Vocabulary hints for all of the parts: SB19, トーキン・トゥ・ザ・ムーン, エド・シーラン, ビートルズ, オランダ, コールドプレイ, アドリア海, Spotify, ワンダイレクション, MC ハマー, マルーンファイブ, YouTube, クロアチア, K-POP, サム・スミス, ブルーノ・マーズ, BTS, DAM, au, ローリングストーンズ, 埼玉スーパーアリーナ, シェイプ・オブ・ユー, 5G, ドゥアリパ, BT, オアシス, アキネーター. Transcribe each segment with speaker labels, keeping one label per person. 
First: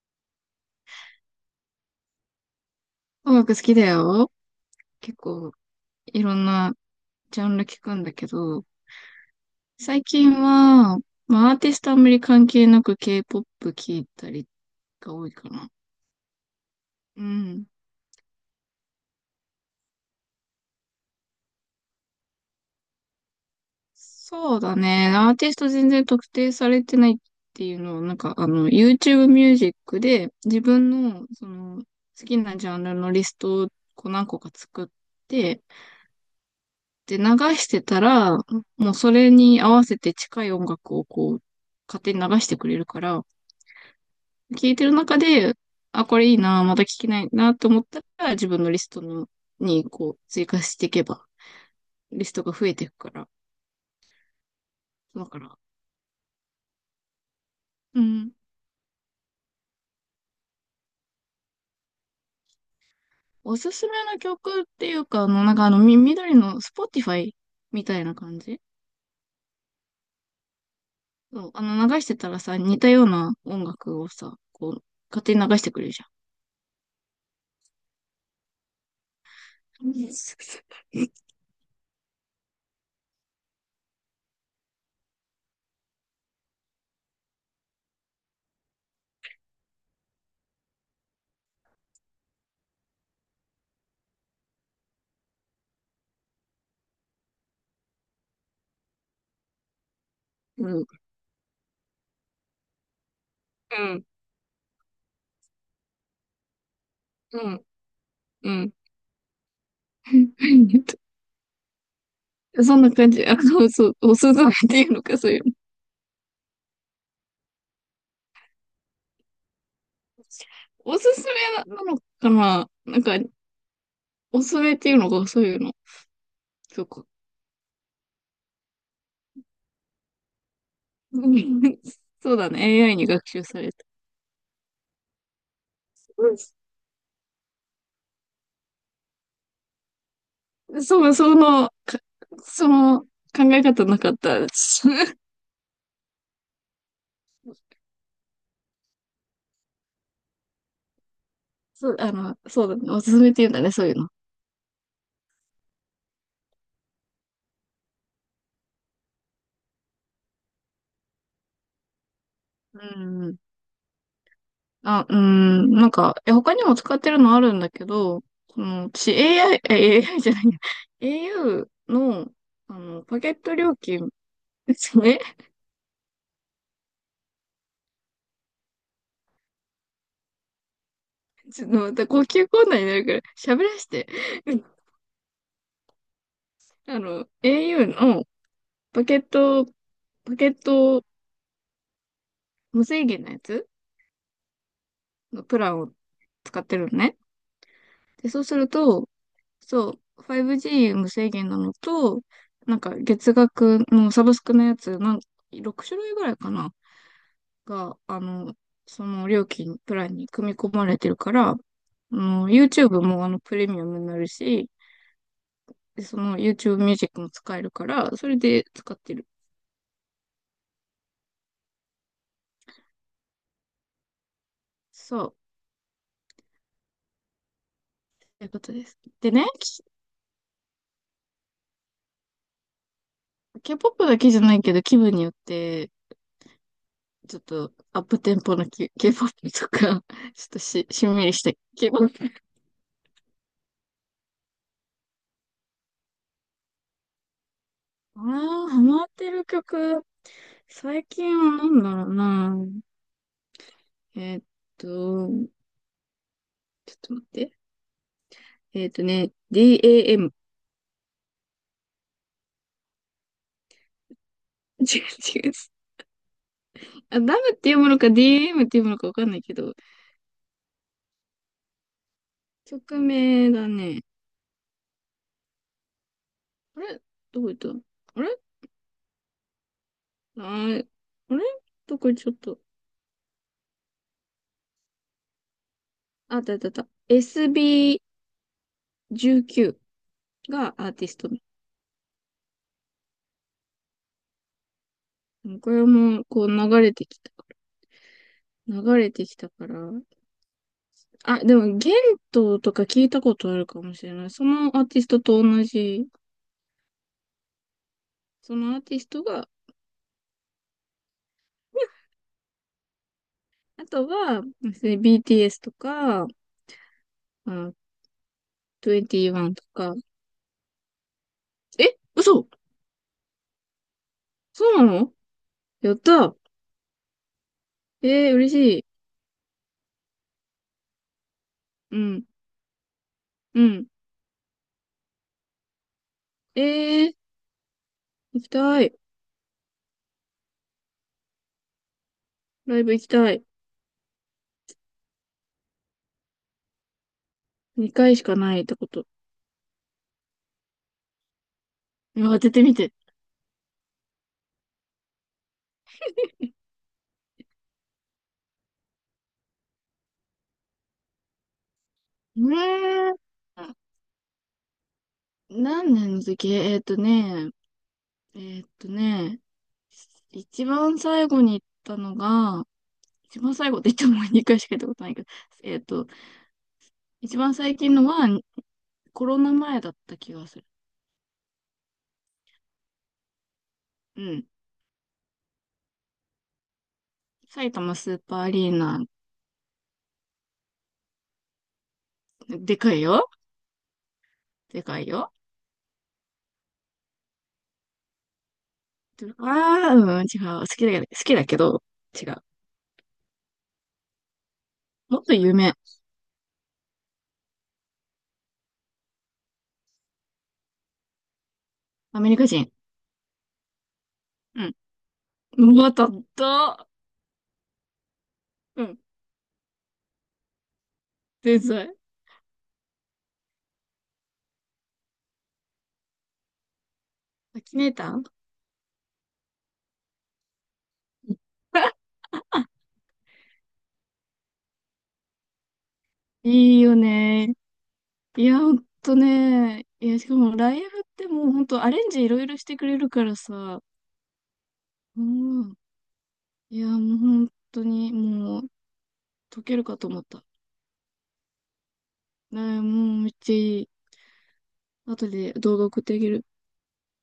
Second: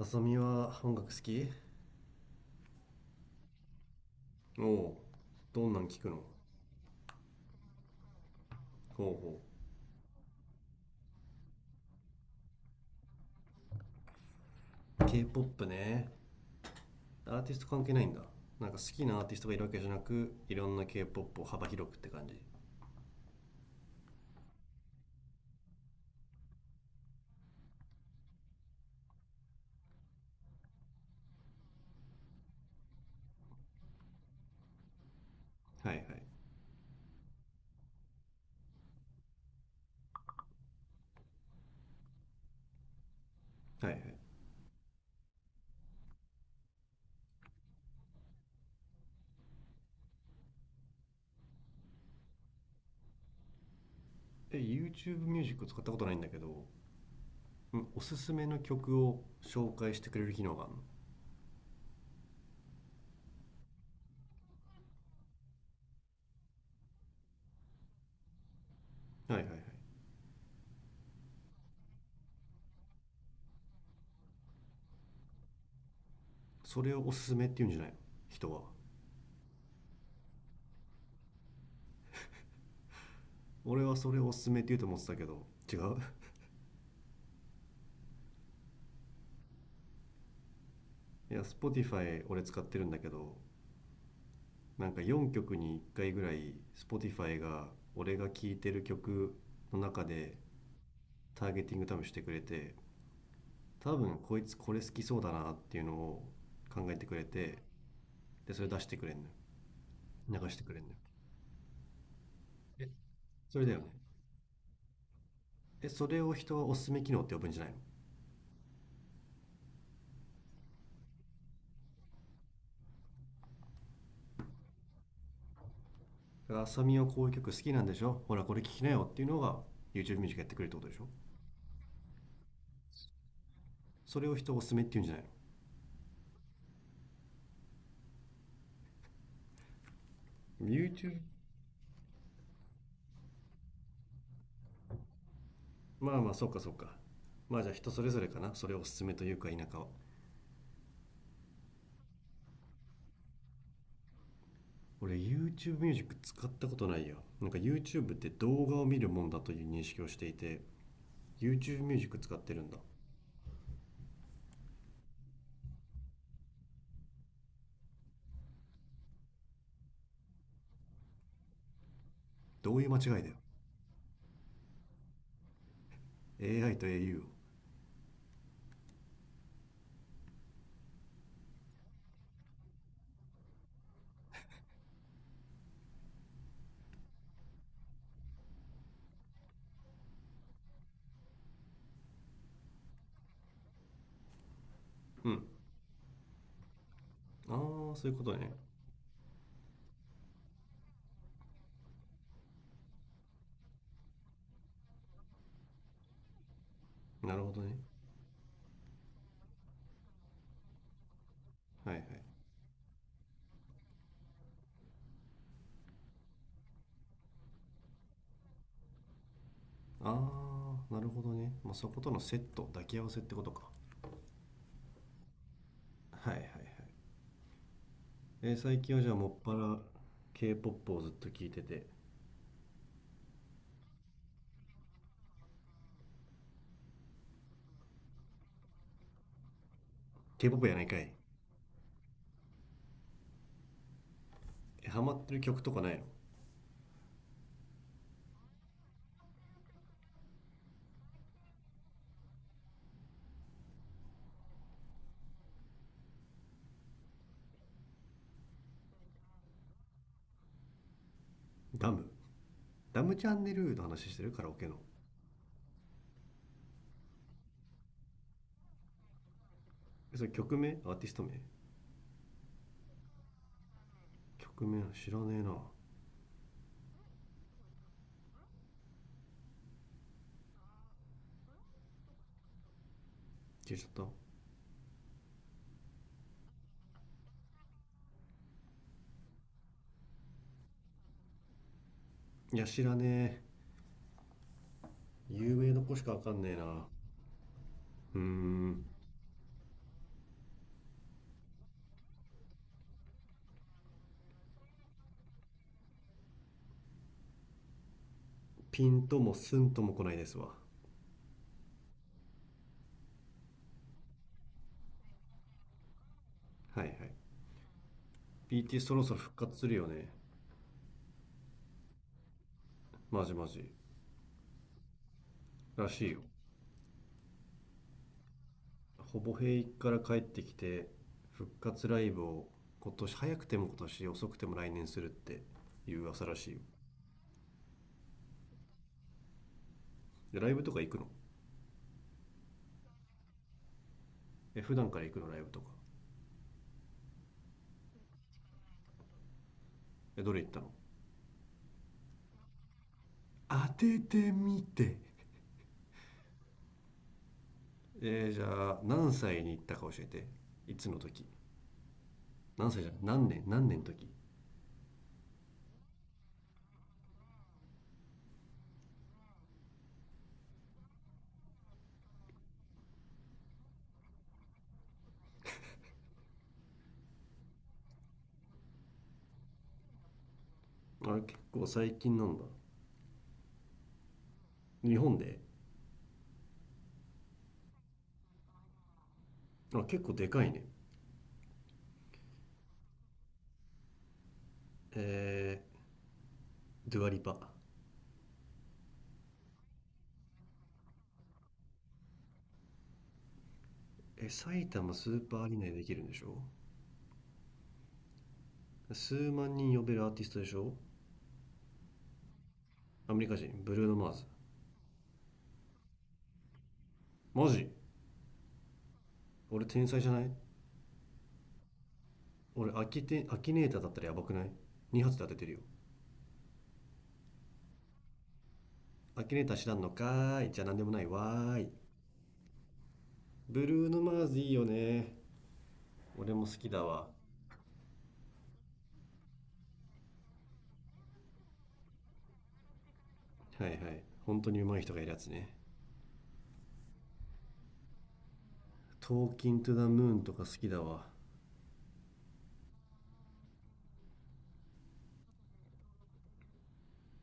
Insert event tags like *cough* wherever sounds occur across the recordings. Speaker 1: あさみは音楽好き？
Speaker 2: 音楽好きだよ。
Speaker 1: おお。
Speaker 2: 結構
Speaker 1: どんなん聞くの？
Speaker 2: いろんなジャンル聞くんだけど、
Speaker 1: ほうほ
Speaker 2: 最近は、アーティストあんまり関係なく K-POP 聞いたり
Speaker 1: う。
Speaker 2: が多いか
Speaker 1: K-POP
Speaker 2: な。
Speaker 1: ね。
Speaker 2: う
Speaker 1: アーティスト
Speaker 2: ん。
Speaker 1: 関係ないんだ。なんか好きなアーティストがいるわけじゃなく、いろんな K-POP を幅広くって感じ？
Speaker 2: そうだね。アーティスト全然特定されてないっていうのは、YouTube ミュージックで自分のその好きなジャンルのリストをこう何個か作って、
Speaker 1: はいはい。
Speaker 2: で、流してたら、もうそれに合わせて近い音楽をこう、勝手に流してくれるから、
Speaker 1: はいはい。
Speaker 2: 聞いてる中で、あ、これいいな、まだ聞きないなと思ったら、自分のリストのにこう追加していけば、リストが増えていくから。
Speaker 1: え、 YouTube
Speaker 2: だか
Speaker 1: ミュージ
Speaker 2: ら、
Speaker 1: ック使ったことないんだけど、んお
Speaker 2: う
Speaker 1: すす
Speaker 2: ん。
Speaker 1: めの曲を紹介してくれる機能がある
Speaker 2: おすすめの曲っていうか、緑の Spotify みたいな感じ。
Speaker 1: の？はいはいはい。
Speaker 2: そう、あの、流してたらさ、似たような音楽をさ、こう、勝手に流してくれるじ
Speaker 1: それをおすすめって言うんじゃないの、人は？
Speaker 2: ゃん。
Speaker 1: 俺はそれをおすすめって言うと思ってたけど、違う？ *laughs* いや、 Spotify 俺使ってるんだけど、なんか4曲に1回ぐらい Spotify が、俺が聴いてる曲の中で
Speaker 2: うん。
Speaker 1: ターゲティング多分してくれて、
Speaker 2: う
Speaker 1: 多
Speaker 2: ん。
Speaker 1: 分こいつこれ好きそうだなっていうのを考えてくれ
Speaker 2: う
Speaker 1: て、
Speaker 2: ん。う
Speaker 1: でそれ
Speaker 2: ん。
Speaker 1: 出してくれんのよ。流してくれんの
Speaker 2: *laughs*
Speaker 1: よ。
Speaker 2: そんな感じ。あ
Speaker 1: それ
Speaker 2: の、
Speaker 1: だよね。
Speaker 2: そう、おすすめっていうのか、そういうの。
Speaker 1: え、それを人はおすすめ機能って呼ぶんじゃないの？
Speaker 2: おすすめなのかな、おすすめっていうのがそういうの。
Speaker 1: だから、浅
Speaker 2: そう
Speaker 1: 見
Speaker 2: か。
Speaker 1: は
Speaker 2: *laughs*
Speaker 1: こういう曲好きなんでしょ、ほらこれ聴きなよっていうのが YouTube ミュージックやってくれるってことでしょ？
Speaker 2: うん。そうだね。AI に学習された。
Speaker 1: それを人おすすめって言うんじゃないの？
Speaker 2: うん。そう、
Speaker 1: YouTube。
Speaker 2: その考え方なかったです。
Speaker 1: まあまあ、そうかそうか。まあじゃあ
Speaker 2: *laughs*
Speaker 1: 人それぞれかな、それをおすすめというか否かは。
Speaker 2: そう、あの、そうだね。おすすめっていうんだね、そういうの。
Speaker 1: 俺 YouTube ミュージック使ったことないよ。なんか YouTube って動画を見るもんだという認識をしていて、 YouTube ミュージック使ってるんだ。
Speaker 2: うん。あ、うん。なんか、え、他にも使ってるのあるんだけど、その、私 AI、AI じゃないや、au の、
Speaker 1: ど
Speaker 2: あ
Speaker 1: ういう間違
Speaker 2: の、
Speaker 1: い
Speaker 2: パ
Speaker 1: だ
Speaker 2: ケ
Speaker 1: よ。
Speaker 2: ット料金ですね。
Speaker 1: AI と au を。
Speaker 2: *laughs*。ちょっとまた呼吸困難になるから、喋らして。*laughs* うん。あの、au の、バケット、バケット無制限のやつ
Speaker 1: う
Speaker 2: の
Speaker 1: ん。
Speaker 2: プランを使ってるのね。
Speaker 1: ああ、そういうこ
Speaker 2: で、
Speaker 1: と
Speaker 2: そうす
Speaker 1: ね。
Speaker 2: ると、そう、5G 無制限なのと、なんか月額のサブスクのやつ、6種類ぐらいかな、
Speaker 1: なるほどね。
Speaker 2: が、あの、その料金、プランに組み込まれてるから、あ
Speaker 1: はいはい。
Speaker 2: の、YouTube もあのプレミアムになるし、で、その YouTube ミュージックも使えるから、それで使ってる。
Speaker 1: ああなるほどね、まあ、そことのセット抱き合わせってことか。
Speaker 2: そう、
Speaker 1: はいはいはい、
Speaker 2: という
Speaker 1: えー
Speaker 2: こと
Speaker 1: 最
Speaker 2: で
Speaker 1: 近
Speaker 2: す。
Speaker 1: はじゃあも
Speaker 2: で
Speaker 1: っ
Speaker 2: ね、
Speaker 1: ぱら
Speaker 2: き
Speaker 1: k p o p をずっと聴いてて、
Speaker 2: K-POP だけじゃないけど気分によってちょっとアップテンポの K-POP とか、*laughs* ちょ
Speaker 1: k
Speaker 2: っ
Speaker 1: p
Speaker 2: と
Speaker 1: o p やない
Speaker 2: し、
Speaker 1: か
Speaker 2: し
Speaker 1: い。
Speaker 2: んみりした K-POP。
Speaker 1: え、ハマってる曲とかないの？
Speaker 2: ああ、ハマってる曲。最近は何だろうな。えーっちょっと待って。ね、DAM。*laughs* 違う
Speaker 1: ダム。ダムチャンネルの話してる？カラオケの？
Speaker 2: 違う。あ、ダムっていうものか DAM っていうものかわかんないけど、
Speaker 1: え、それ曲名？アーティスト名？
Speaker 2: 曲名だね。
Speaker 1: 曲名知らねえな。
Speaker 2: あれどこ行ったあれあーあれどこ行っちゃったあ、
Speaker 1: 消えちゃっ
Speaker 2: あったあったあった。SB19 がアーティスト
Speaker 1: た？いや知らねえ。有
Speaker 2: こ
Speaker 1: 名ど
Speaker 2: れ
Speaker 1: こしかわ
Speaker 2: も、
Speaker 1: かん
Speaker 2: こう
Speaker 1: ねえ
Speaker 2: 流
Speaker 1: な。
Speaker 2: れてきた。
Speaker 1: うーん。
Speaker 2: 流れてきたから。あ、でも、ゲントとか聞いたことあるかもしれない。そのアーティストと同じ。そのアー
Speaker 1: ピ
Speaker 2: ティ
Speaker 1: ン
Speaker 2: ス
Speaker 1: と
Speaker 2: ト
Speaker 1: も
Speaker 2: が、
Speaker 1: スンとも来ないですわ。
Speaker 2: あとは、で BTS とか、あ、
Speaker 1: はいはい、 BT そろそろ復
Speaker 2: 21
Speaker 1: 活
Speaker 2: と
Speaker 1: するよ
Speaker 2: か。
Speaker 1: ね。
Speaker 2: え、嘘
Speaker 1: マジマジ。
Speaker 2: そうなの
Speaker 1: ら
Speaker 2: やっ
Speaker 1: しいよ。
Speaker 2: たえー、嬉しい。
Speaker 1: ほぼ平役から帰ってきて、復活
Speaker 2: う
Speaker 1: ライブ
Speaker 2: ん、
Speaker 1: を今年、早くて
Speaker 2: う
Speaker 1: も今
Speaker 2: ん。
Speaker 1: 年、遅くても来年するっていう噂らしいよ。
Speaker 2: えー、行きたい。
Speaker 1: でライブとか行くの？
Speaker 2: ライブ行きたい。
Speaker 1: え、普段から行くのライブとか？
Speaker 2: 2回しかないってこと。
Speaker 1: え、どれ行ったの？
Speaker 2: 当ててみて。
Speaker 1: 当ててみて？えーじゃあ何歳に行ったか教えて。いつの時？
Speaker 2: ね
Speaker 1: 何歳じゃん、何年、
Speaker 2: え
Speaker 1: 何
Speaker 2: ー、
Speaker 1: 年の時。
Speaker 2: 何年の時えーっとね、ね、一番最後に行ったのが、一番最後って言っても2回しか行ったことないけど、えーっと、一番最近のはコロナ前だった気がする。
Speaker 1: あれ、結構最近なんだ。
Speaker 2: うん。
Speaker 1: 日本で？
Speaker 2: 埼玉スーパーアリーナ、
Speaker 1: あ、結構でかいね。
Speaker 2: でかいよ。でか
Speaker 1: え
Speaker 2: いよ。
Speaker 1: ー、ドゥアリパ。
Speaker 2: ああ、うん、違う。好きだけど、好きだけど、違う。
Speaker 1: え、埼玉ス
Speaker 2: もっ
Speaker 1: ー
Speaker 2: と
Speaker 1: パーア
Speaker 2: 有
Speaker 1: リーナで
Speaker 2: 名。
Speaker 1: できるんでしょ？数万人呼べるアーティストでしょ？
Speaker 2: アメリカ人。
Speaker 1: アメリカ人、ブルーノ・マーズ。
Speaker 2: うん。うまたった。
Speaker 1: マジ？
Speaker 2: うん。
Speaker 1: 俺天才じゃない？
Speaker 2: 天才。
Speaker 1: 俺アキテアキネーターだったらやばくない？ 2 発で当ててるよ。
Speaker 2: アキネーター。
Speaker 1: アキネーター知らんのかーい、じゃあ何でもないわーい。
Speaker 2: *laughs*
Speaker 1: ブルーノ・マーズいいよね。俺も好き
Speaker 2: いい
Speaker 1: だ
Speaker 2: よ
Speaker 1: わ。
Speaker 2: ね。いや、ほんとね。いや、しかもライブってもうほんとアレンジいろいろしてくれるから
Speaker 1: はいはい、
Speaker 2: さ。
Speaker 1: 本当に上手い人がいるや
Speaker 2: う
Speaker 1: つね
Speaker 2: ん。いや、もうほんとにもう
Speaker 1: 「トーキン・
Speaker 2: 解
Speaker 1: トゥ・
Speaker 2: ける
Speaker 1: ザ・
Speaker 2: か
Speaker 1: ム
Speaker 2: と
Speaker 1: ー
Speaker 2: 思
Speaker 1: ン」
Speaker 2: っ
Speaker 1: と
Speaker 2: た。
Speaker 1: か好きだわ。
Speaker 2: ね、もうめっちゃいい。後で動画送ってあげる。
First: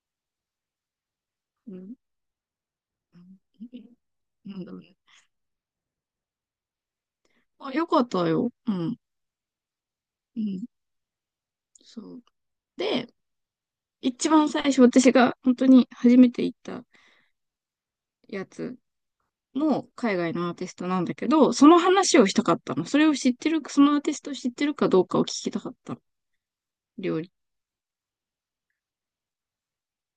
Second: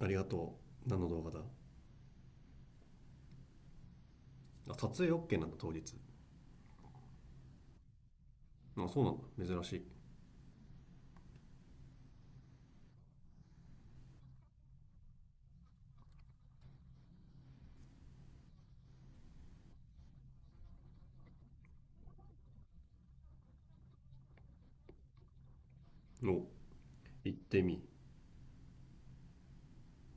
Speaker 1: ありがとう。何の動画だ？
Speaker 2: うん。*laughs* うん。なんだ
Speaker 1: あ、
Speaker 2: ろう
Speaker 1: 撮
Speaker 2: ね。
Speaker 1: 影 OK なんだ、当日。
Speaker 2: あ、よかったよ。う
Speaker 1: あ、
Speaker 2: ん。
Speaker 1: そうなんだ、珍しい。
Speaker 2: うん。そう。で、一番最初私が本当に初めて行ったやつも海外のアーティストなんだけど、その話をしたかったの。それを知ってる、そのアーティストを知ってるかどうかを聞きたかったの。
Speaker 1: お。
Speaker 2: 料理
Speaker 1: 行ってみ。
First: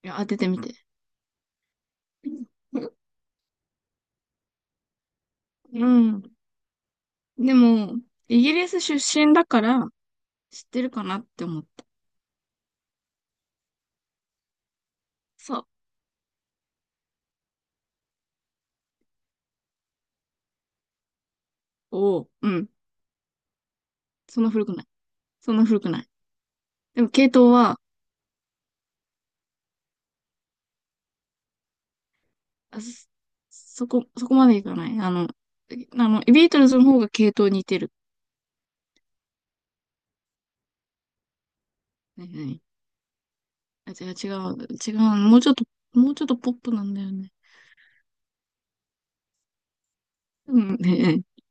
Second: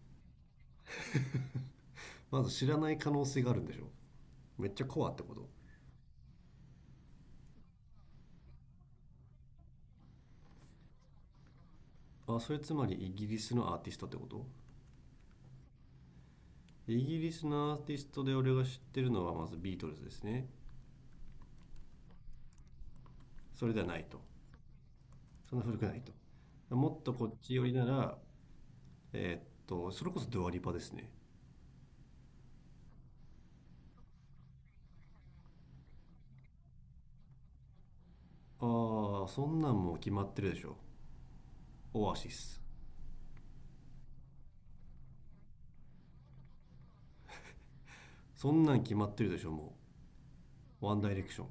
Speaker 2: いや当ててみて。
Speaker 1: まず知らない可能性があるんでしょ？めっちゃコアってこと？
Speaker 2: うん。でも、イギリス出身だから知ってるかなって思った。
Speaker 1: あ、それつまりイギリスのアーティストってこと？
Speaker 2: そう。
Speaker 1: イギリスのアーティストで俺が知ってるのはまずビートルズですね。
Speaker 2: おお、うん。
Speaker 1: それではないと。
Speaker 2: そんな古くない。そ
Speaker 1: そ
Speaker 2: ん
Speaker 1: んな
Speaker 2: な
Speaker 1: 古
Speaker 2: 古
Speaker 1: く
Speaker 2: く
Speaker 1: ない
Speaker 2: ない。
Speaker 1: と。も
Speaker 2: で
Speaker 1: っ
Speaker 2: も
Speaker 1: とこ
Speaker 2: 系
Speaker 1: っ
Speaker 2: 統
Speaker 1: ち寄り
Speaker 2: は、
Speaker 1: なら、えーっとそれこそドアリパですね。
Speaker 2: あそ、そこまでいかない。あの、ビートルズの方が系統似てる。
Speaker 1: ああ、そんなんもう決まってるでしょ、オア
Speaker 2: ねえ
Speaker 1: シ
Speaker 2: ね
Speaker 1: ス。
Speaker 2: えあ、違う。もうちょっと、もうちょっとポップなんだよね。
Speaker 1: そんなん決まってるでしょ、も
Speaker 2: うん、*laughs*
Speaker 1: うワ
Speaker 2: ね
Speaker 1: ン
Speaker 2: え
Speaker 1: ダイ
Speaker 2: ね
Speaker 1: レクショ
Speaker 2: え
Speaker 1: ン。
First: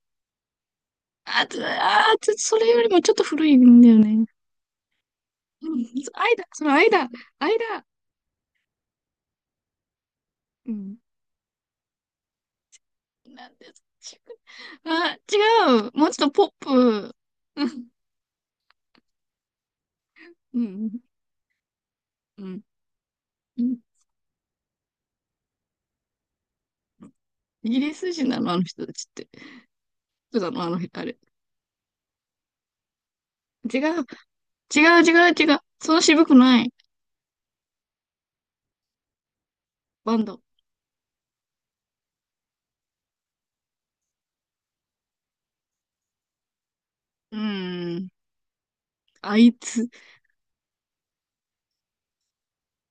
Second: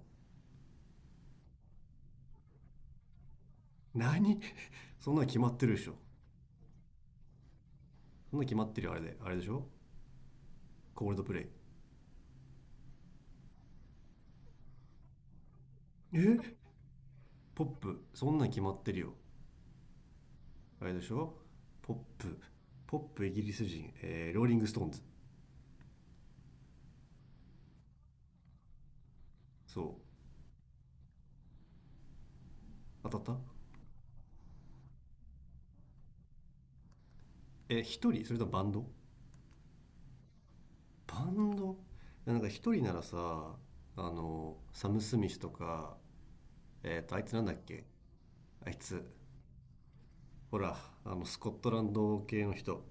Speaker 2: あ、つそれよりもちょっと古いんだよね。
Speaker 1: 何？ *laughs* そんなの決まって
Speaker 2: う
Speaker 1: るで
Speaker 2: ん、
Speaker 1: しょ。
Speaker 2: 間、その間、間。
Speaker 1: そんなの決まってるよ、あれであれでしょ、
Speaker 2: うん。
Speaker 1: コールドプレイ。
Speaker 2: なんですちくあ、違う。もうちょっとポ
Speaker 1: え、
Speaker 2: ップ。
Speaker 1: ポ
Speaker 2: う
Speaker 1: ッ
Speaker 2: ん。
Speaker 1: プ？そんなの決まってるよ、
Speaker 2: う
Speaker 1: あ
Speaker 2: ん。
Speaker 1: れでしょ、ポップ。
Speaker 2: うん。
Speaker 1: ポップ、イギリス人、えーローリングストーンズ。
Speaker 2: イギリス人なの、あの人たちって。
Speaker 1: そう？
Speaker 2: そうなの、あの、あれ。
Speaker 1: 当たった？
Speaker 2: 違う。違う。そう渋くない。
Speaker 1: え、一人それともバンド？
Speaker 2: バンド。
Speaker 1: バンド。なんか一人ならさ、あの、サム・スミスとか。えっ、と、あいつ
Speaker 2: う
Speaker 1: なんだっけ、
Speaker 2: ーん。
Speaker 1: あいつ、
Speaker 2: あいつ。
Speaker 1: ほら、あのスコットランド系の人、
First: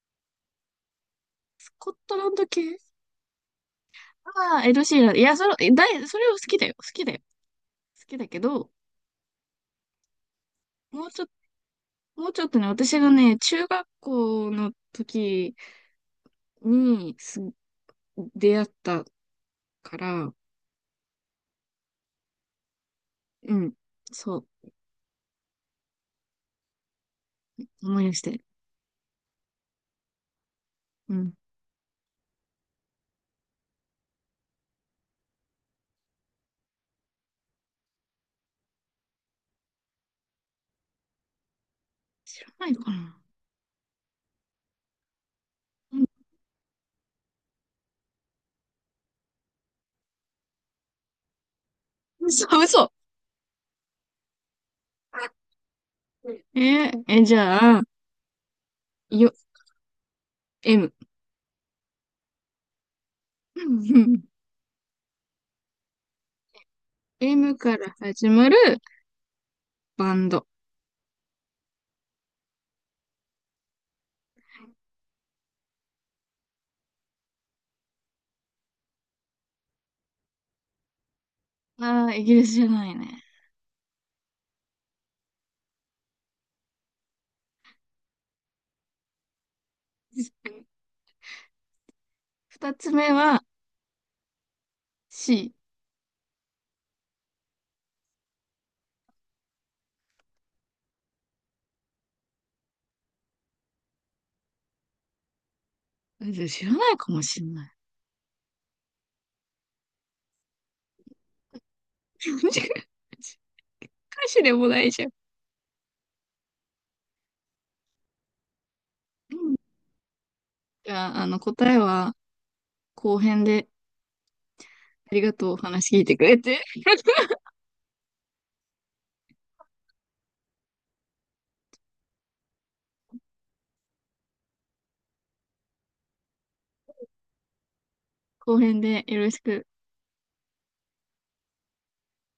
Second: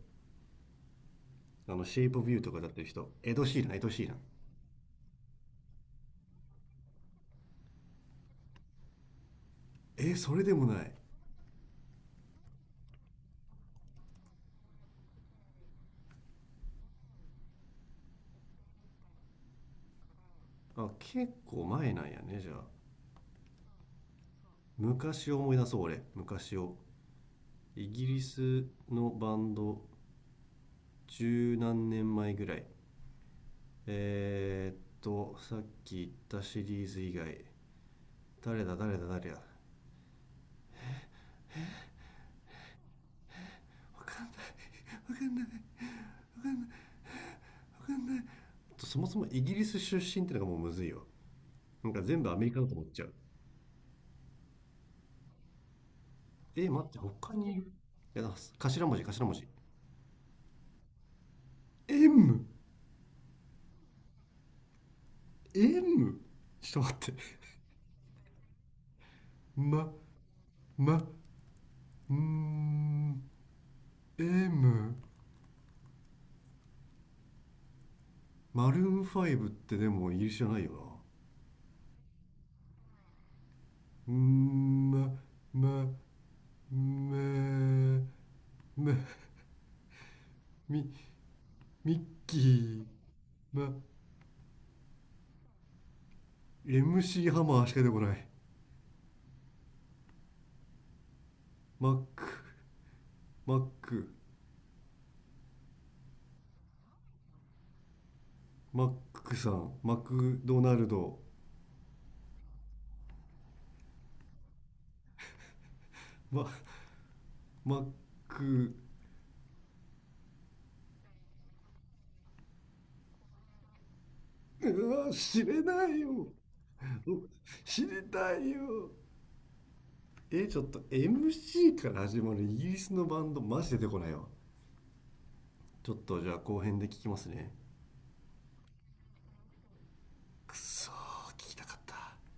Speaker 2: ス
Speaker 1: あの
Speaker 2: コッ
Speaker 1: シェイ
Speaker 2: ト
Speaker 1: プ・オブ・
Speaker 2: ラン
Speaker 1: ユー
Speaker 2: ド
Speaker 1: とかだっ
Speaker 2: 系
Speaker 1: てる人、エド・シーラン、エド・シーラン。
Speaker 2: ああー、エド・シーラン。いや、それ、えだい、それを好きだよ。好きだよ。好きだけど、
Speaker 1: えー、それでもない。
Speaker 2: もうちょっもうちょっとね、私がね、中学校の時にす出会ったから、
Speaker 1: あ、結構前なんやね、じゃあ。
Speaker 2: うん。そう。
Speaker 1: 昔を思い出そう、俺。昔を。イ
Speaker 2: 思い
Speaker 1: ギ
Speaker 2: 出
Speaker 1: リ
Speaker 2: して。
Speaker 1: スのバンド、
Speaker 2: うん。
Speaker 1: 十何年前ぐらい。えーっと、さっき言ったシリーズ以外、誰だ、誰だ、誰だ。わ
Speaker 2: 知らないかな。
Speaker 1: かんない、わかんない、わ
Speaker 2: *laughs* うん。
Speaker 1: かんない。そもそもイギリス出身ってのがもうむずいよ。なんか全部アメリカだと思っ
Speaker 2: 嘘。
Speaker 1: ちゃう。
Speaker 2: え
Speaker 1: え、待って、
Speaker 2: ーえ、
Speaker 1: 他
Speaker 2: じ
Speaker 1: にいる？
Speaker 2: ゃあ、
Speaker 1: いや、だ、頭文字、頭
Speaker 2: よ、
Speaker 1: 文字。
Speaker 2: M。
Speaker 1: M、
Speaker 2: *laughs*
Speaker 1: M。ちょっと待って。
Speaker 2: M から始まる
Speaker 1: ま、
Speaker 2: バンド。
Speaker 1: ま、んー、 M、 マルーンファイブってでもイギリスじゃないよ。
Speaker 2: ああ、イギリスじゃないね。
Speaker 1: なんー、ま、ま、め、め、み、ミッキ
Speaker 2: 二
Speaker 1: ー。
Speaker 2: つ目は
Speaker 1: ま、
Speaker 2: C。
Speaker 1: MC ハマーしか出てこない。マック、マック、
Speaker 2: 知らないかもしんない。
Speaker 1: マックさん、マクドナルド。
Speaker 2: *laughs* 歌詞でもないじゃん。
Speaker 1: マ、マック。
Speaker 2: じゃあ、あの、答えは後編で、
Speaker 1: うわ、
Speaker 2: ありが
Speaker 1: 知
Speaker 2: とう、お
Speaker 1: れな
Speaker 2: 話
Speaker 1: い
Speaker 2: 聞いてく
Speaker 1: よ。
Speaker 2: れて。*laughs*
Speaker 1: 知りたいよ。え、ちょっと MC から始まるイギリスのバンド、マジ出てこないわ。ちょっとじゃあ後編で聞きますね。
Speaker 2: 後編でよろしく。
Speaker 1: くそー、聞きたかった。